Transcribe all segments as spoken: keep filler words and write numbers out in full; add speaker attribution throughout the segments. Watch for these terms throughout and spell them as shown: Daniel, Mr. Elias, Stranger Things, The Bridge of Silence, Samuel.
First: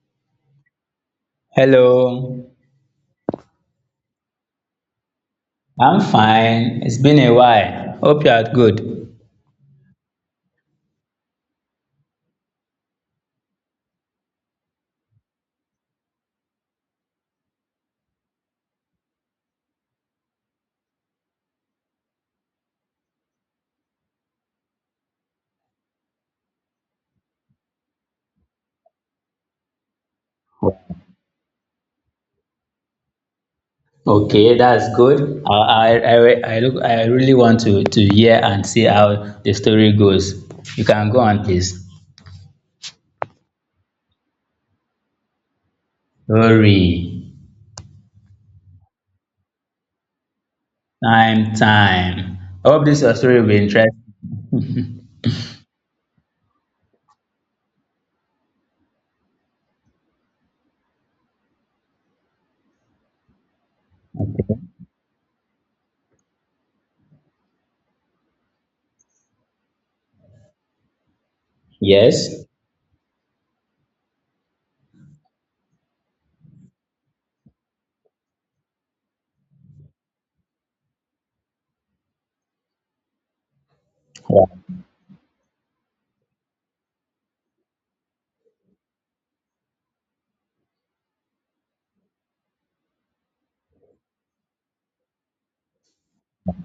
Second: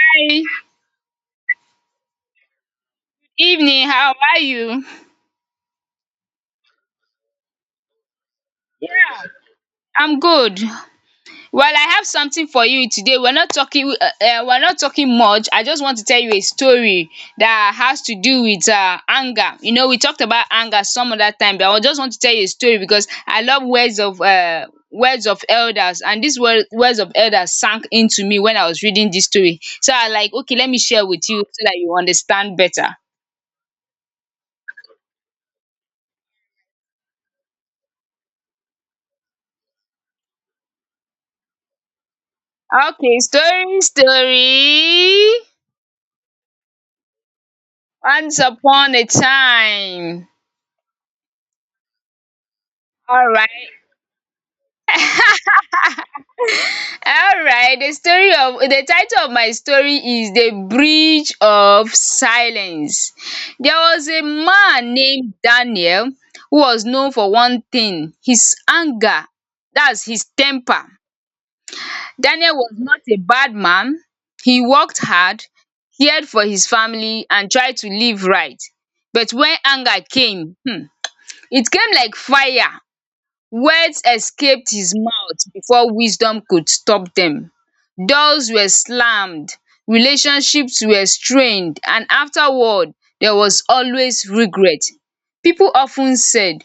Speaker 1: Hi,
Speaker 2: Hello,
Speaker 1: evening. How are you?
Speaker 2: I'm fine. It's been a while. Hope you are good.
Speaker 1: I'm good. Well, I have something for you today. We're not talking. Uh, uh, we're not talking much. I just want to tell you a story that has to do with uh, anger. You know, we talked about anger some other time, but I just want to tell you a story because I love words of uh, words of elders, and these wor- words of elders sank into me when I was reading this story. So I like, okay, let me share with you so that you understand better.
Speaker 2: Okay, that's good. I I, I, I look I really want to, to hear and see how the story goes. You can go on, please.
Speaker 1: Okay, story, story.
Speaker 2: Story.
Speaker 1: Once upon a time.
Speaker 2: Time, time. I hope this your story will be
Speaker 1: Alright.
Speaker 2: interesting.
Speaker 1: Alright. The story of the title of my story is The Bridge of Silence. There was a man named Daniel who was known for one thing, his anger. That's his temper.
Speaker 2: Yes?
Speaker 1: Daniel was not a bad man. He worked hard, cared for his family, and tried to live right. But when anger came, hmm, it came like fire. Words
Speaker 2: Yeah,
Speaker 1: escaped his mouth before wisdom could stop them. Doors were slammed, relationships were strained, and afterward, there was always regret. People often said,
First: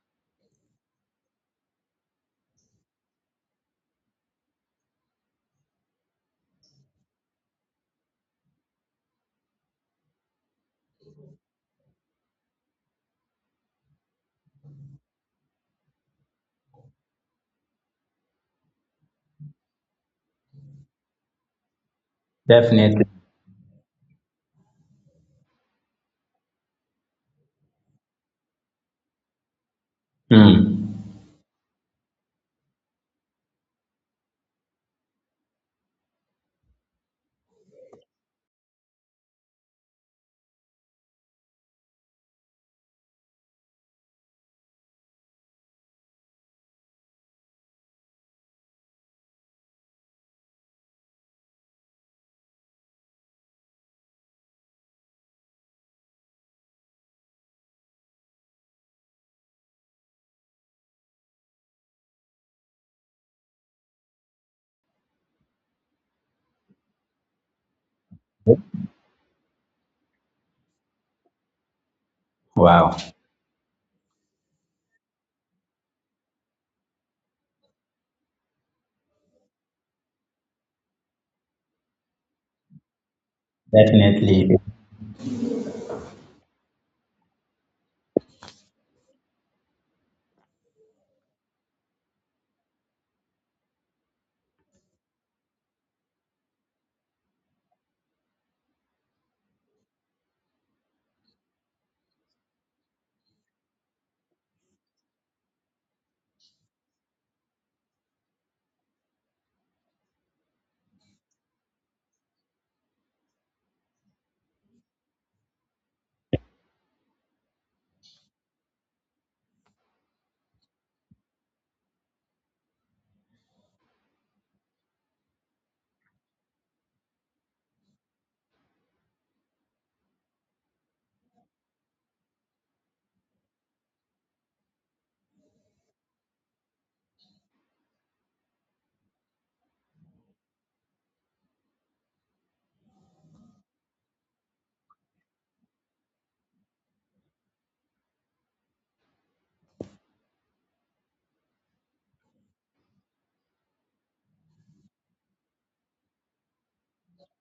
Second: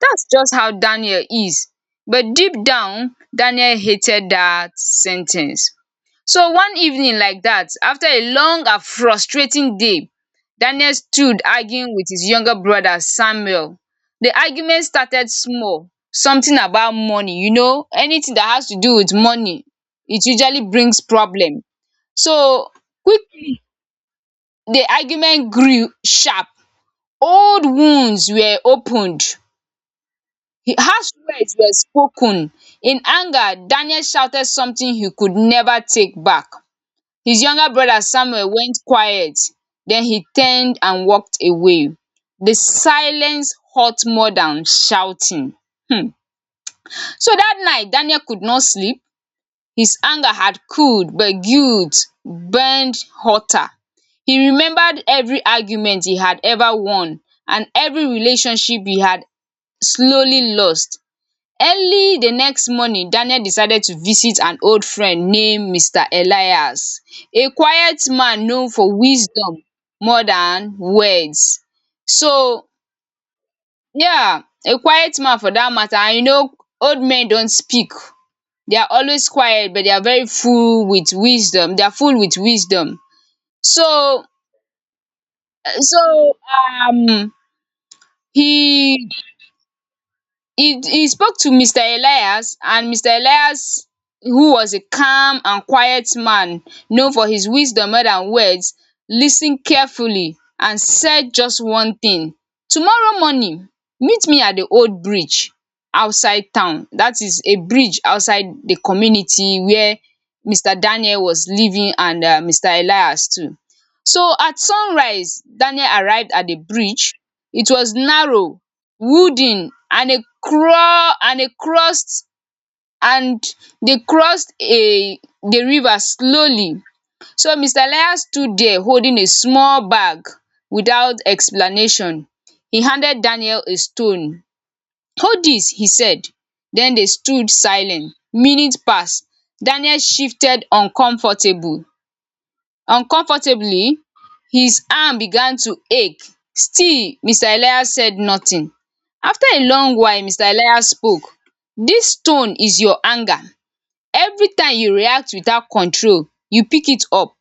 Speaker 1: "That's just how Daniel is." But deep down, Daniel hated that sentence. So one evening, like that, after a long and frustrating day, Daniel stood arguing with his younger brother Samuel. The argument started small, something about money. You know, anything that has to do with money, it usually brings problem. So
Speaker 2: definitely.
Speaker 1: quickly, the argument grew sharp. Old wounds were opened.
Speaker 2: Hmm.
Speaker 1: He- Harsh words were spoken. In anger, Daniel shouted something he could never take back. His younger brother Samuel went quiet. Then he turned and walked away. The silence hurt more than shouting. Hmm. So that night, Daniel could not sleep. His anger had cooled, but guilt burned hotter. He remembered every argument he had ever won and every relationship he had slowly lost. Early the next morning, Daniel decided to visit an old friend named mister Elias, a quiet man known for wisdom more than words. So,
Speaker 2: Wow.
Speaker 1: yeah, a quiet man for that matter. And you know, old men don't speak, they are always quiet but they are very full with wisdom. They are full with wisdom. So
Speaker 2: Definitely.
Speaker 1: so um he He he spoke to mister Elias, and mister Elias, who was a calm and quiet man, known for his wisdom more than words, listened carefully and said just one thing. "Tomorrow morning, meet me at the old bridge outside town." That is a bridge outside the community where mister Daniel was living and um mister Elias too. So at sunrise, Daniel arrived at the bridge. It was narrow, wooden, and a cro and a crossed and they crossed a the river slowly. So Mr. Elias stood there holding a small bag. Without explanation, he handed Daniel a stone. "Hold this," he said. Then they stood silent. Minutes passed. Daniel shifted uncomfortable uncomfortably. His arm began to ache. Still Mr. Elias said nothing. After a long while, Mr. Elias spoke. Dis tone is your anger. Everytime you react without control you pick it up.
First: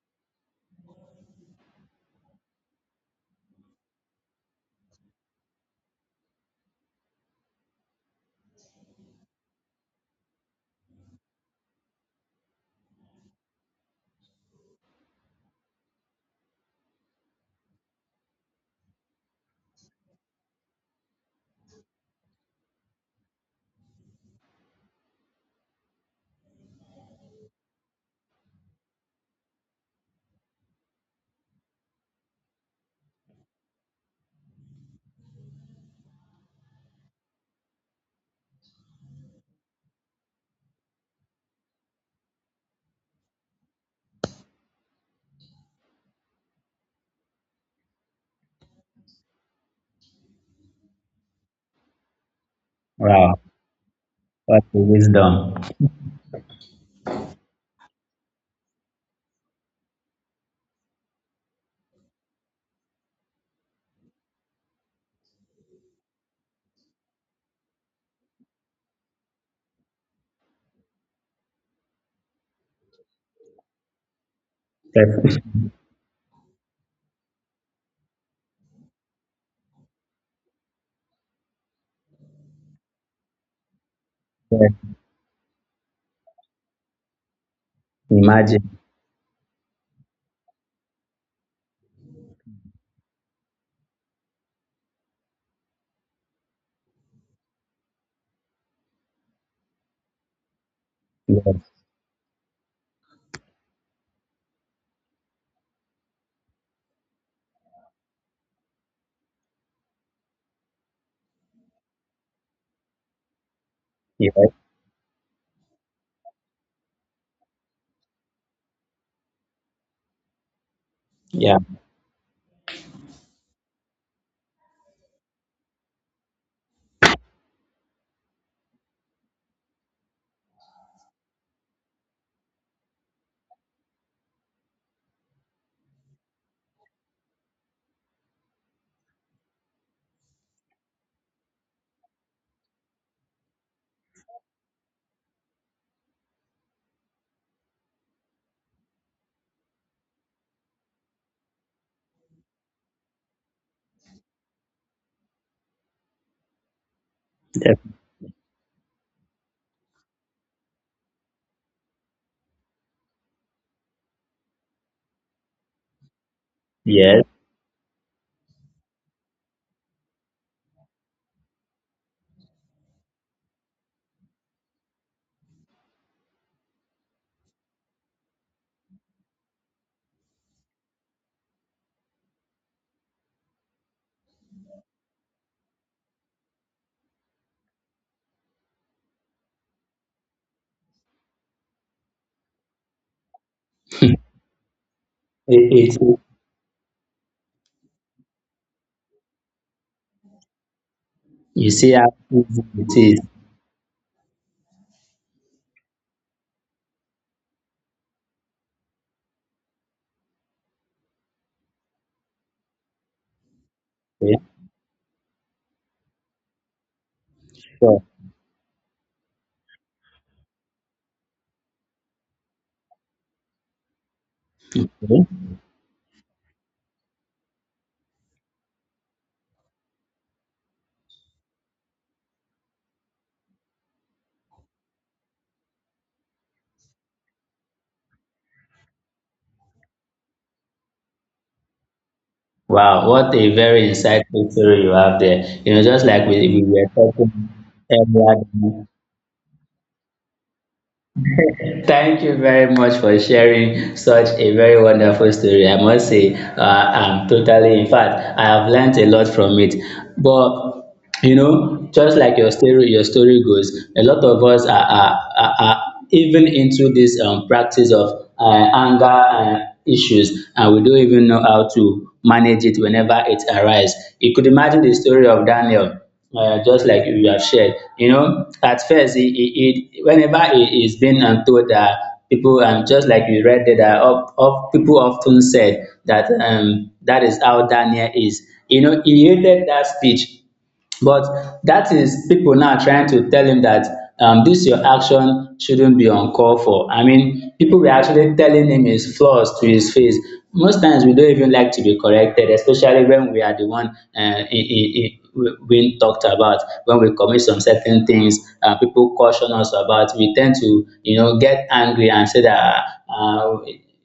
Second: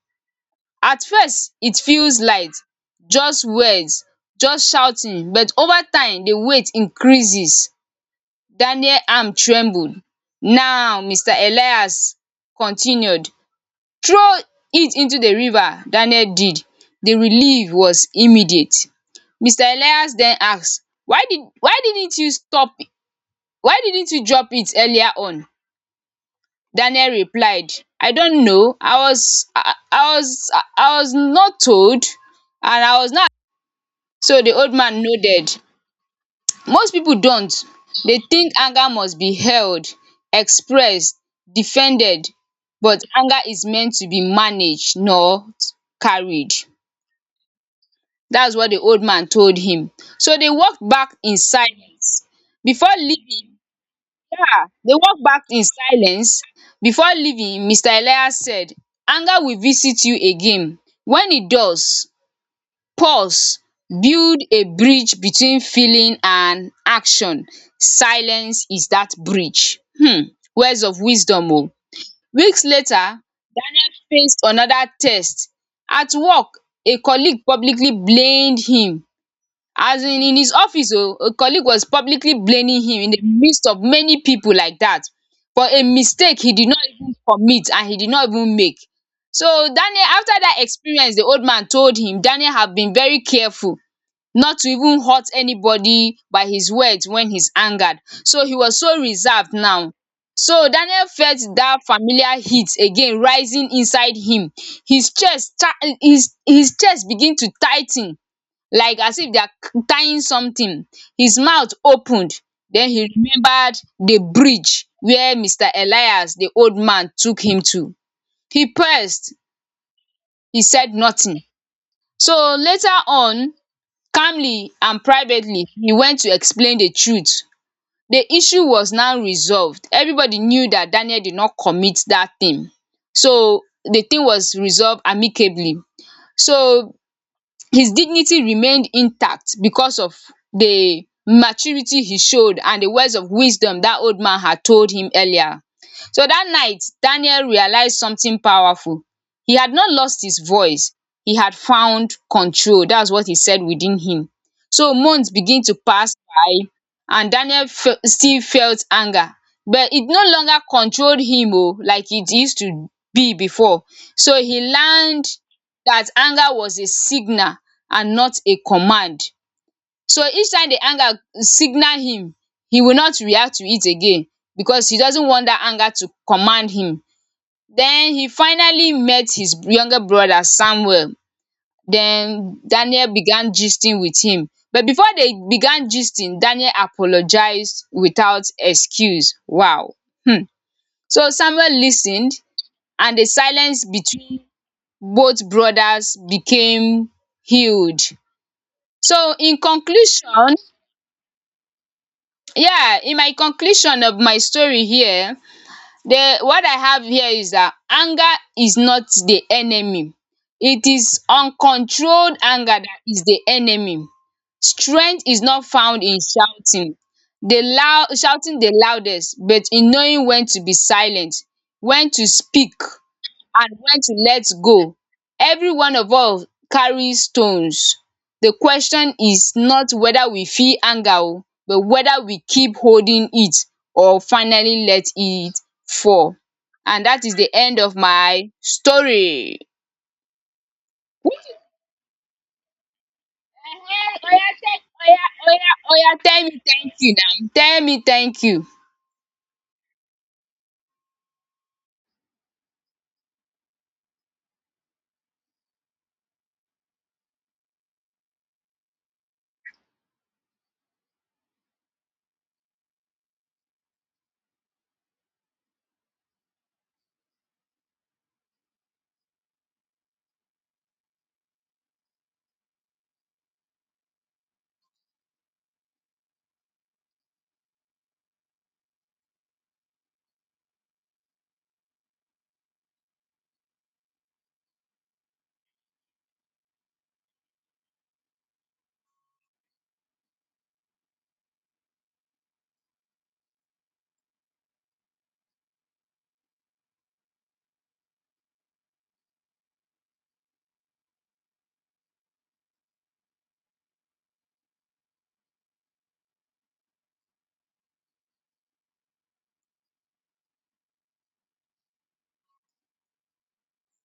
Speaker 1: At first it feels light, just words, just shouting, but over time the weight increases." daniel arm trembled. Now Mr. Elias continued, "Throw it into the river." Daniel did. The relief was immediate. mister Elias then asked, why did Why didn't you stop, why didn't you drop it earlier on?" Daniel replied, "I don't know. I was I I was I was not told and I was not." So the old man nodded. "Most people don't. They think anger must be held, expressed, defended, but anger is meant to be managed, not carried." That's what the old man told him. So they walked back in silence. Before
Speaker 2: Wow.
Speaker 1: leaving, yeah,
Speaker 2: What a
Speaker 1: they walked back
Speaker 2: wisdom.
Speaker 1: in silence. Before leaving, mister Elias said, "Anger will visit you again. When it does, pause, build a bridge between feeling and action. Silence is that bridge." Hmm, words of wisdom oh. Weeks later, Daniel faced another
Speaker 2: Def-
Speaker 1: test. At work, a colleague publicly blamed him, as in in his office oh, a colleague was publicly blaming him in the midst of many people like that, for a mistake he did not even commit and he did not even
Speaker 2: Imagine.
Speaker 1: make. So Daniel, after that experience the old man told him, Daniel have been very careful not to even hurt anybody by his words when he's angered, so he was so reserved now. So Daniel felt
Speaker 2: Yes.
Speaker 1: that familiar heat again rising inside him. His chest ta- his his chest begin to tighten, like as if they are tying something. His mouth opened, then he remembered the
Speaker 2: Yes.
Speaker 1: bridge where Mr. Elias the old man took him to. He pressed, he said nothing.
Speaker 2: Yeah.
Speaker 1: So later on, calmly and privately, he went to explain the truth. The issue was now resolved, everybody knew that Daniel did not commit that thing. So the thing was resolved amicably. So his dignity remained intact because of the maturity he showed and the words of wisdom that old man had told him earlier. So that night, Daniel realized something powerful. He had not lost his voice, he had found control. That's what he said within him. So months begin to pass by, and Daniel
Speaker 2: Def-
Speaker 1: fe- still felt anger, but it no longer controlled him oh, like it used to be before. So he learned that anger was a
Speaker 2: Yes.
Speaker 1: signal and not a command. So each time the anger signal him, he will not react to it again because he doesn't want that anger to command him. Then he finally met his younger brother Samuel. Then Daniel began gisting with him. But before they began gisting, Daniel apologized without excuse. Wow. Hmm. So Samuel listened, and the silence between both
Speaker 2: It, it,
Speaker 1: brothers became healed. So in conclusion,
Speaker 2: you see how easy it
Speaker 1: yeah, in
Speaker 2: is.
Speaker 1: my conclusion of my story here, the what I have here is that anger is not the enemy, it is uncontrolled anger that is the enemy.
Speaker 2: Okay?
Speaker 1: Strength is not found in shouting, the
Speaker 2: So,
Speaker 1: loud shouting the loudest, but in knowing when to be silent, when to speak, and when to let go.
Speaker 2: okay.
Speaker 1: Every one of us carries stones. The question is not whether we feel anger o but whether we keep holding it or finally let it fall. And that is the end of my story.
Speaker 2: Wow, what a very
Speaker 1: Ehen oya
Speaker 2: insightful
Speaker 1: tell,
Speaker 2: story you have
Speaker 1: oya
Speaker 2: there.
Speaker 1: oya
Speaker 2: You know, just
Speaker 1: oya
Speaker 2: like
Speaker 1: tell
Speaker 2: we,
Speaker 1: me
Speaker 2: we were
Speaker 1: thank you now.
Speaker 2: talking
Speaker 1: Tell me thank you.
Speaker 2: earlier. Thank you very much for sharing such a very wonderful story. I must say, uh, I'm totally, in fact, I have learned a lot from it. But you know, just like your story, your story goes, a lot of us are, are, are, are even into this um, practice of uh, anger uh, issues, and we don't even know how to manage it whenever it arises. You could imagine the story of Daniel uh, just like you have shared, you know, at first, it, it, it whenever it is being um, told that people, um, just like you read there, that of, of people often said that um, that is how Daniel is. You know, he hated that speech, but that is people now trying to tell him that, um, this your action shouldn't be uncalled for. I mean, people were actually telling him his flaws to his face. Most times we don't even like to be corrected, especially when we are the one uh, in, in, we- being talked about. When we commit some certain things, uh, people caution us about, we tend to, you know, get angry and say that, uh,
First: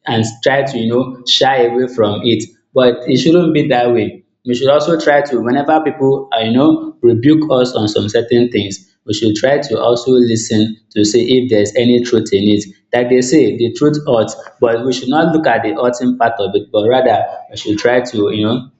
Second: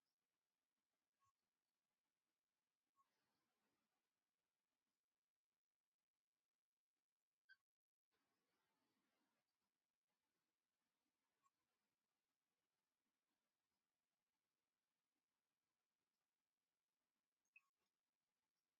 Speaker 2: and try to, you know, shy away from it. But it shouldn't be that way. We should also try to, whenever people, uh, you know, rebuke us on some certain things, we should try to also listen to see if there's any truth in it. Like they say, the truth hurts, but we should not look at the hurting part of it, but rather we should try to, you know,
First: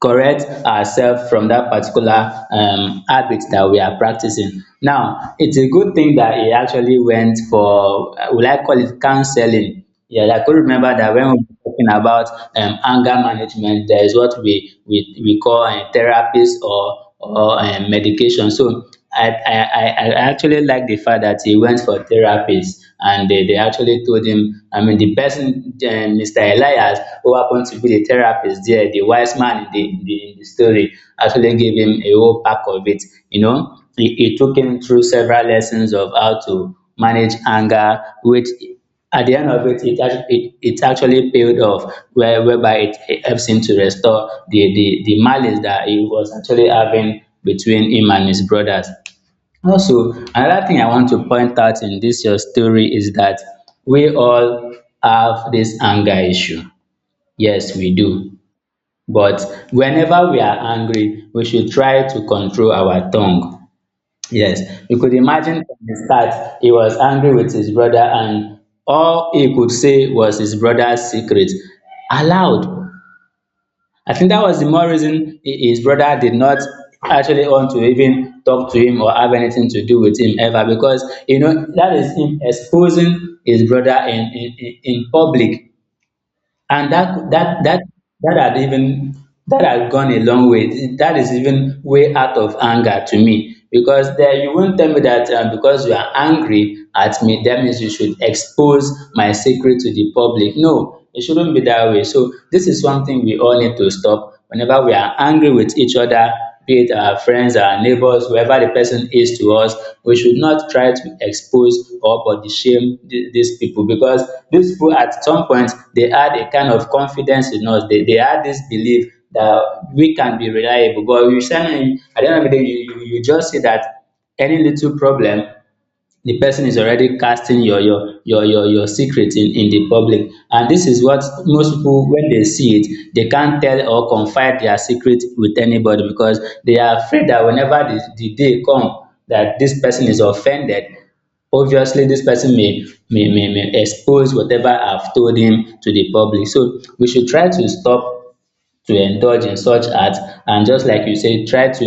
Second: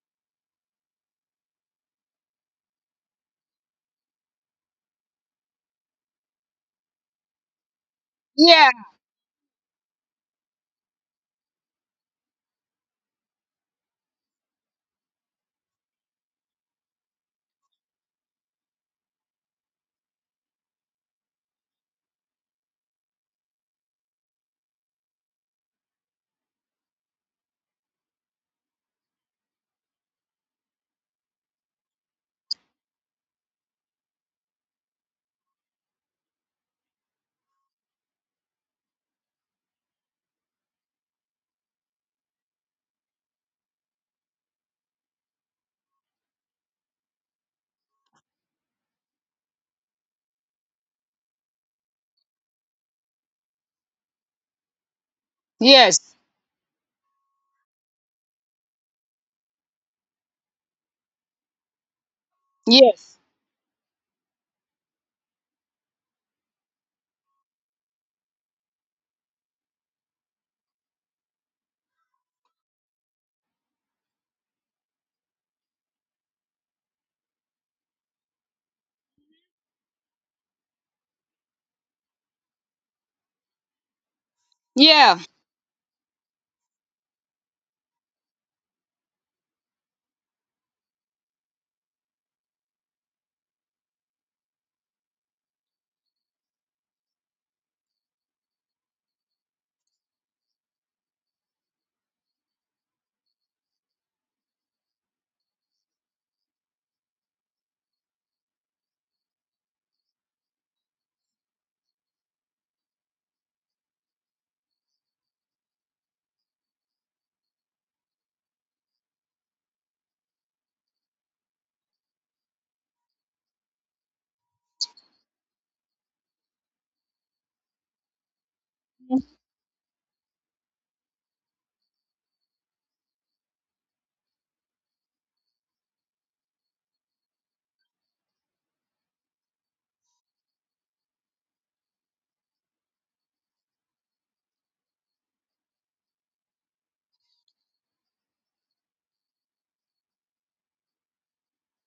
Speaker 2: correct ourselves from that particular um, habit that we are practicing. Now, it's a good thing that he actually went for, uh, will I
Speaker 1: Yeah.
Speaker 2: call it counseling? Yeah, I could remember that when we were talking about um, anger management, there is what we, we, we call a therapist or, or um, medication. So I, I, I I actually like the fact that he went for therapists and they, they actually told him, I mean, the person, uh, Mister Elias, who happened to be the therapist there, the wise man in the, in the, in the story, actually gave him a whole pack of it. You know, he, he took him through several lessons of how to manage anger, which at the end of it, it, act- it, it actually paid off, where, whereby it helps him to restore the, the, the malice that he was actually having between him and his brothers. Also, another thing I want to point out in this your story is that we all have this anger
Speaker 1: Yes.
Speaker 2: issue. Yes, we do. But whenever we are angry, we should try to control our
Speaker 1: Yes.
Speaker 2: tongue. Yes, you could imagine from the start he was angry with his brother, and all he could say was his brother's secret aloud. I think that was the more reason hi- his brother did not actually want to even talk to him or have anything to do with him ever, because you know that is him exposing his brother in in, in in
Speaker 1: Yeah.
Speaker 2: public, and that that that that had even, that had gone a long way. That is even way out of anger to me, because then you won't tell me that, uh, because you are angry at me, that means you should expose my secret to the public. No, it shouldn't be that way. So this is something we all need to stop, whenever we are angry with each other, be it our friends, our neighbors, whoever the person is to us, we should not try to expose or body shame th- these people, because these people at some point they had a kind of confidence in us. They, they had this belief that we can be reliable. But you send in, at the end of the day, you, you, you just see that any little problem, the person is already casting your your your your your secret in in the public. And this is what most people, when they see it, they can't tell or confide their secret with anybody, because they are afraid that whenever the, the day come that this person is offended, obviously this person may, may may may expose whatever I've told him to the public. So we should try to stop to indulge in such art, and, just like you said, try to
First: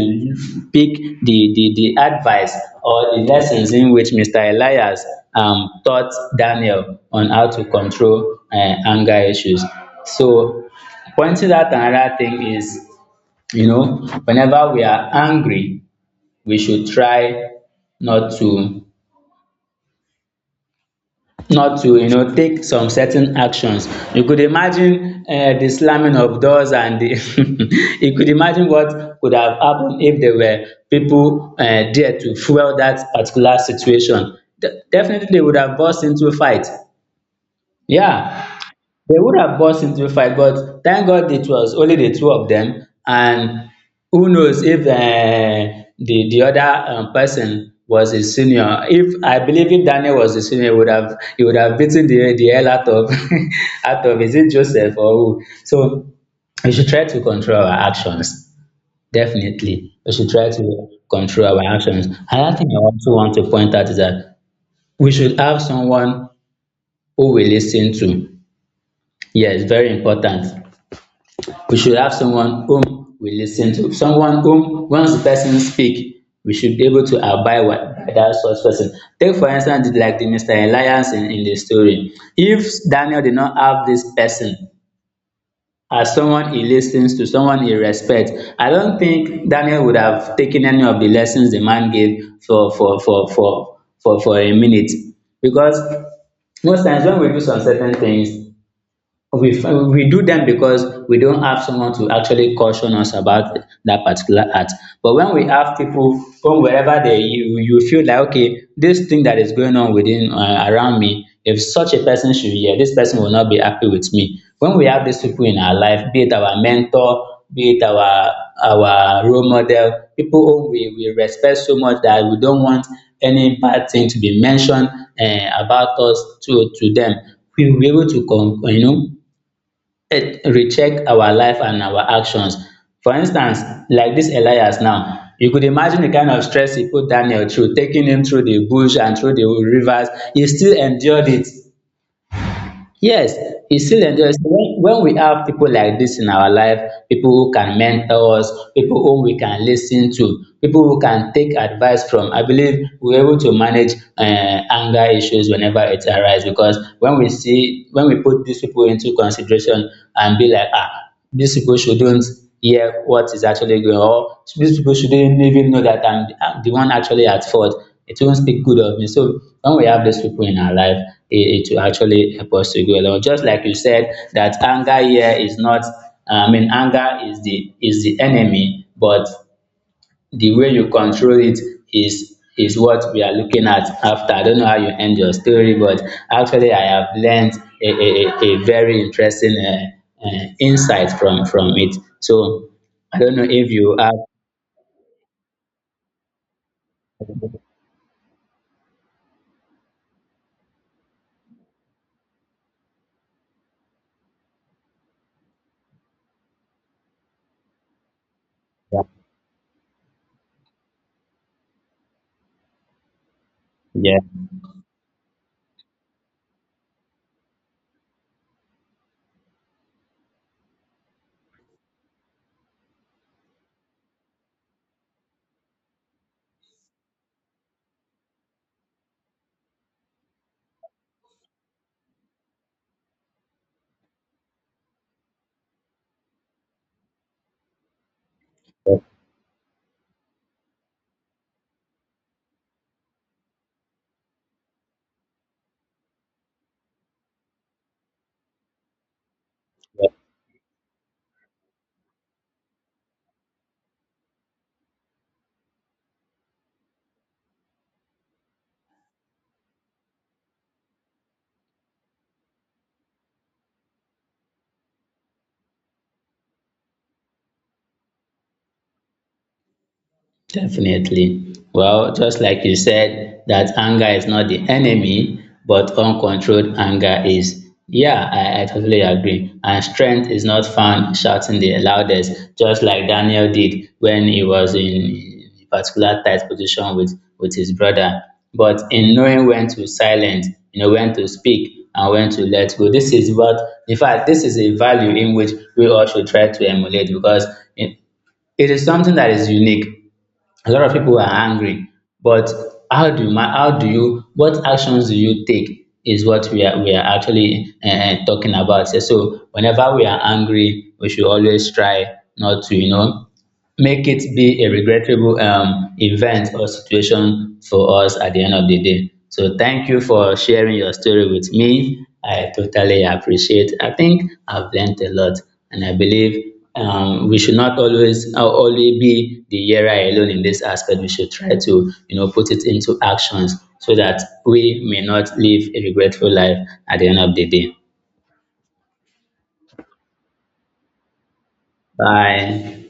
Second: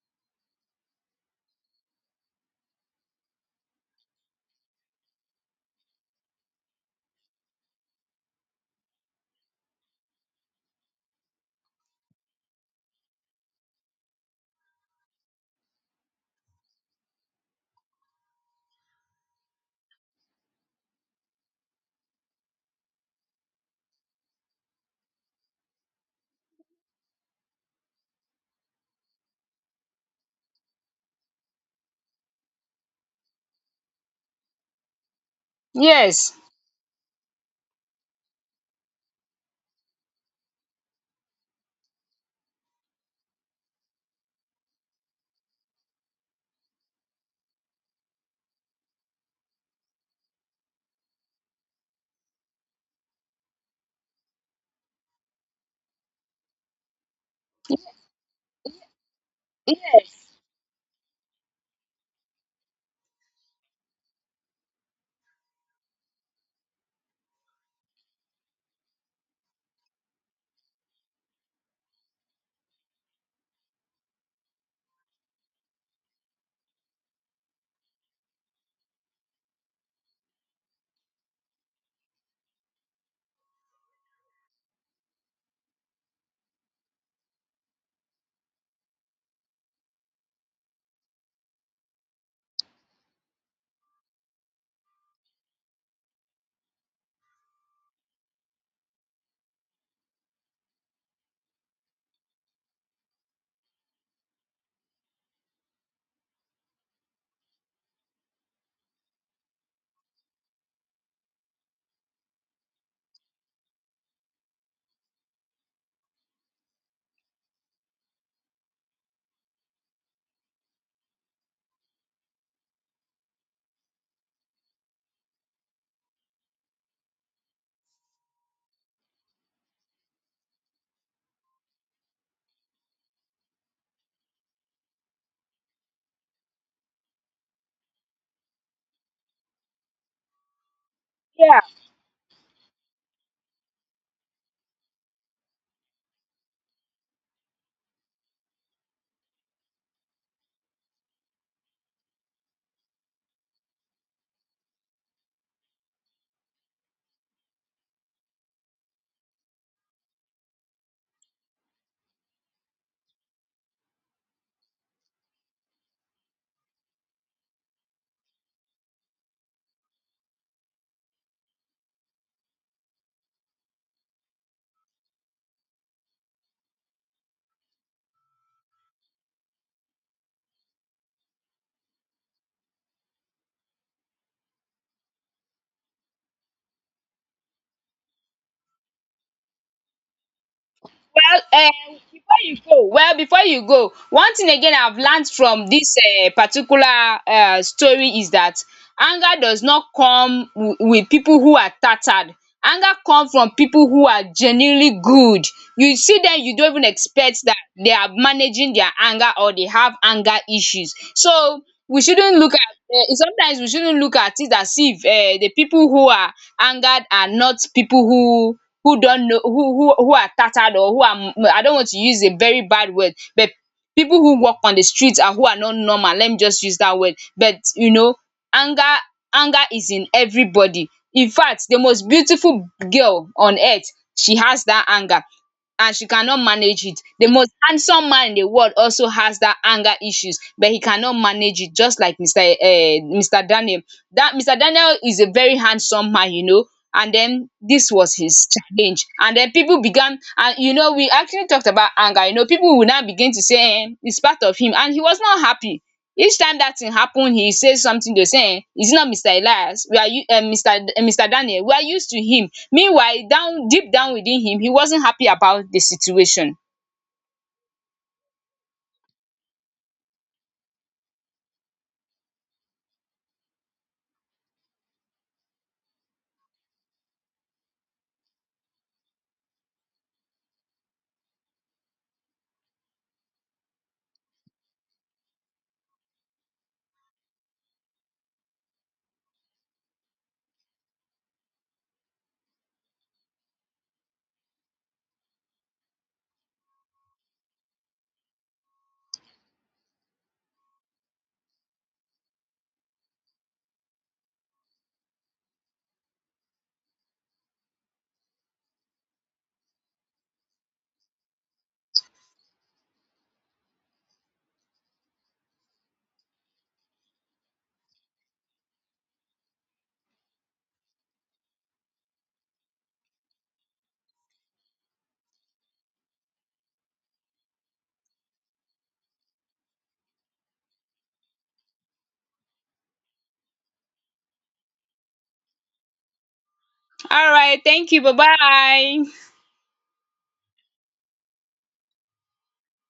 Speaker 2: pick the the the advice or the lessons in which Mr. Elias um taught Daniel on how to control, uh, anger issues. So, pointing out another thing is, you know, whenever we are angry, we should try not to not to, you know, take some certain actions. You could imagine, uh, the slamming of doors and the you could imagine what could have happened if there were people, uh, there to fuel that particular situation. De- definitely they would have burst into a
Speaker 1: Yes.
Speaker 2: fight. Yeah, they would have burst into a fight, but thank God it was only the two of them. And who knows if um the the other um person was a senior. If I believe if Daniel was a senior, he would have, he would have beaten the the hell out of out of, is it Joseph or who? So we should try to control our actions. Definitely, we should
Speaker 1: Yes.
Speaker 2: try to control our actions. Another thing I also want to point out is that we should have someone who we listen to. Yes, very important. We should have someone whom we listen to, someone whom once the person speak, we should be able to abide by that such person. Take for instance like the Mister Elias in, in the story. If Daniel did not have this person as someone he listens to, someone he respects, I don't think Daniel would have taken any of the lessons the man gave for for for for for for a minute, because most times when we do some certain things, We we do them because we don't have someone to actually caution us about that particular act. But when we have people from wherever, they, you you feel like, okay, this thing that is going on within, uh, around me, if such a person should hear, this person will not be happy with me. When we have these people in our life, be it our mentor, be it our our role model, people whom we, we respect so much that we don't want any bad thing to be mentioned, eh, about us to to them. We will be able to con, you know, it recheck our life and our actions. For instance, like dis Elias now, you could imagine the kind of stress e put Daniel through, taking him through the bush and through the rivers. He still endured it.
Speaker 1: Yeah.
Speaker 2: Yes, it's still interesting when when we have people like this in our life, people who can mentor us, people whom we can lis ten to, people who can take advice from, I believe we're able to manage um anger issues whenever it arise, because when we see, when we put these people into consideration and be like, ah, these people shouldn't hear what is actually going on, or these people shouldn't even know that I'm, I'm the one actually at fault. It won't speak good of me. So when we have these people in our life, it, it will actually help us to go along. Just like you said, that anger here is not, I mean, anger is the is the enemy, but the way you control it is is what we are looking at after. I don't know how you end your story, but actually I have learned a, a, a a very interesting uh, uh, insight from
Speaker 1: Well,
Speaker 2: from it.
Speaker 1: um, before you
Speaker 2: So
Speaker 1: go, well,
Speaker 2: I don't
Speaker 1: before
Speaker 2: know
Speaker 1: you
Speaker 2: if
Speaker 1: go,
Speaker 2: you have.
Speaker 1: one thing again I've learned from this um particular um story is that anger does not come wi with people who are tattered. Anger comes from people who are genuinely good. You see them, you don't even expect that they are managing their anger or they have anger issues. So we shouldn't look at um sometimes we shouldn't look
Speaker 2: Yeah.
Speaker 1: at it as if um the people who are angered are not people who who don't know who who who are tattered or who are, I don't want to use a very bad word, but people who walk on the streets and who are not normal, let me just use that word. But you know, anger anger is in everybody. In fact, the most beautiful girl on earth, she has that anger and she cannot manage it. The most handsome man in the world also has that anger issues but he cannot manage it, just like mister um mister Daniel. That mister Daniel is a very handsome man you know, and then this was his challenge, and then people began, and you know we actually talked about anger, you know people will now begin to say um it's part of him and he was not happy. Each time that thing happen he say something, they will say um is it not mister Elias, we are u um mister mister Daniel we are used to him. Meanwhile down, deep down within him, he wasn't happy about the situation.
Speaker 2: Definitely. Well, just like you said, that anger is not the enemy, but uncontrolled anger is. Yeah, I, I totally agree. And strength is not found shouting the loudest, just like Daniel did when he was in a particular tight position with, with his brother. But in knowing when to silence, you know, when to speak and when to let go. This is what, in fact, this is a value in which we all should try to emulate, because it, it is something that is unique. A lot of people are angry, but how do you ma how do you, what actions do you take is what we are we are actually, uh, talking about. So whenever we are angry, we should always try not to, you know, make it be a regrettable um, event or situation for us at the end of the day. So thank you for sharing your story with me. I totally appreciate. I think I've learned a lot, and I believe um, we should not always, uh, only be the yearer alone in this aspect. We should try to, you know, put it into actions so that we may not live a regretful life at the end of the
Speaker 1: Alright,
Speaker 2: day.
Speaker 1: thank you, bye bye.
Speaker 2: Bye.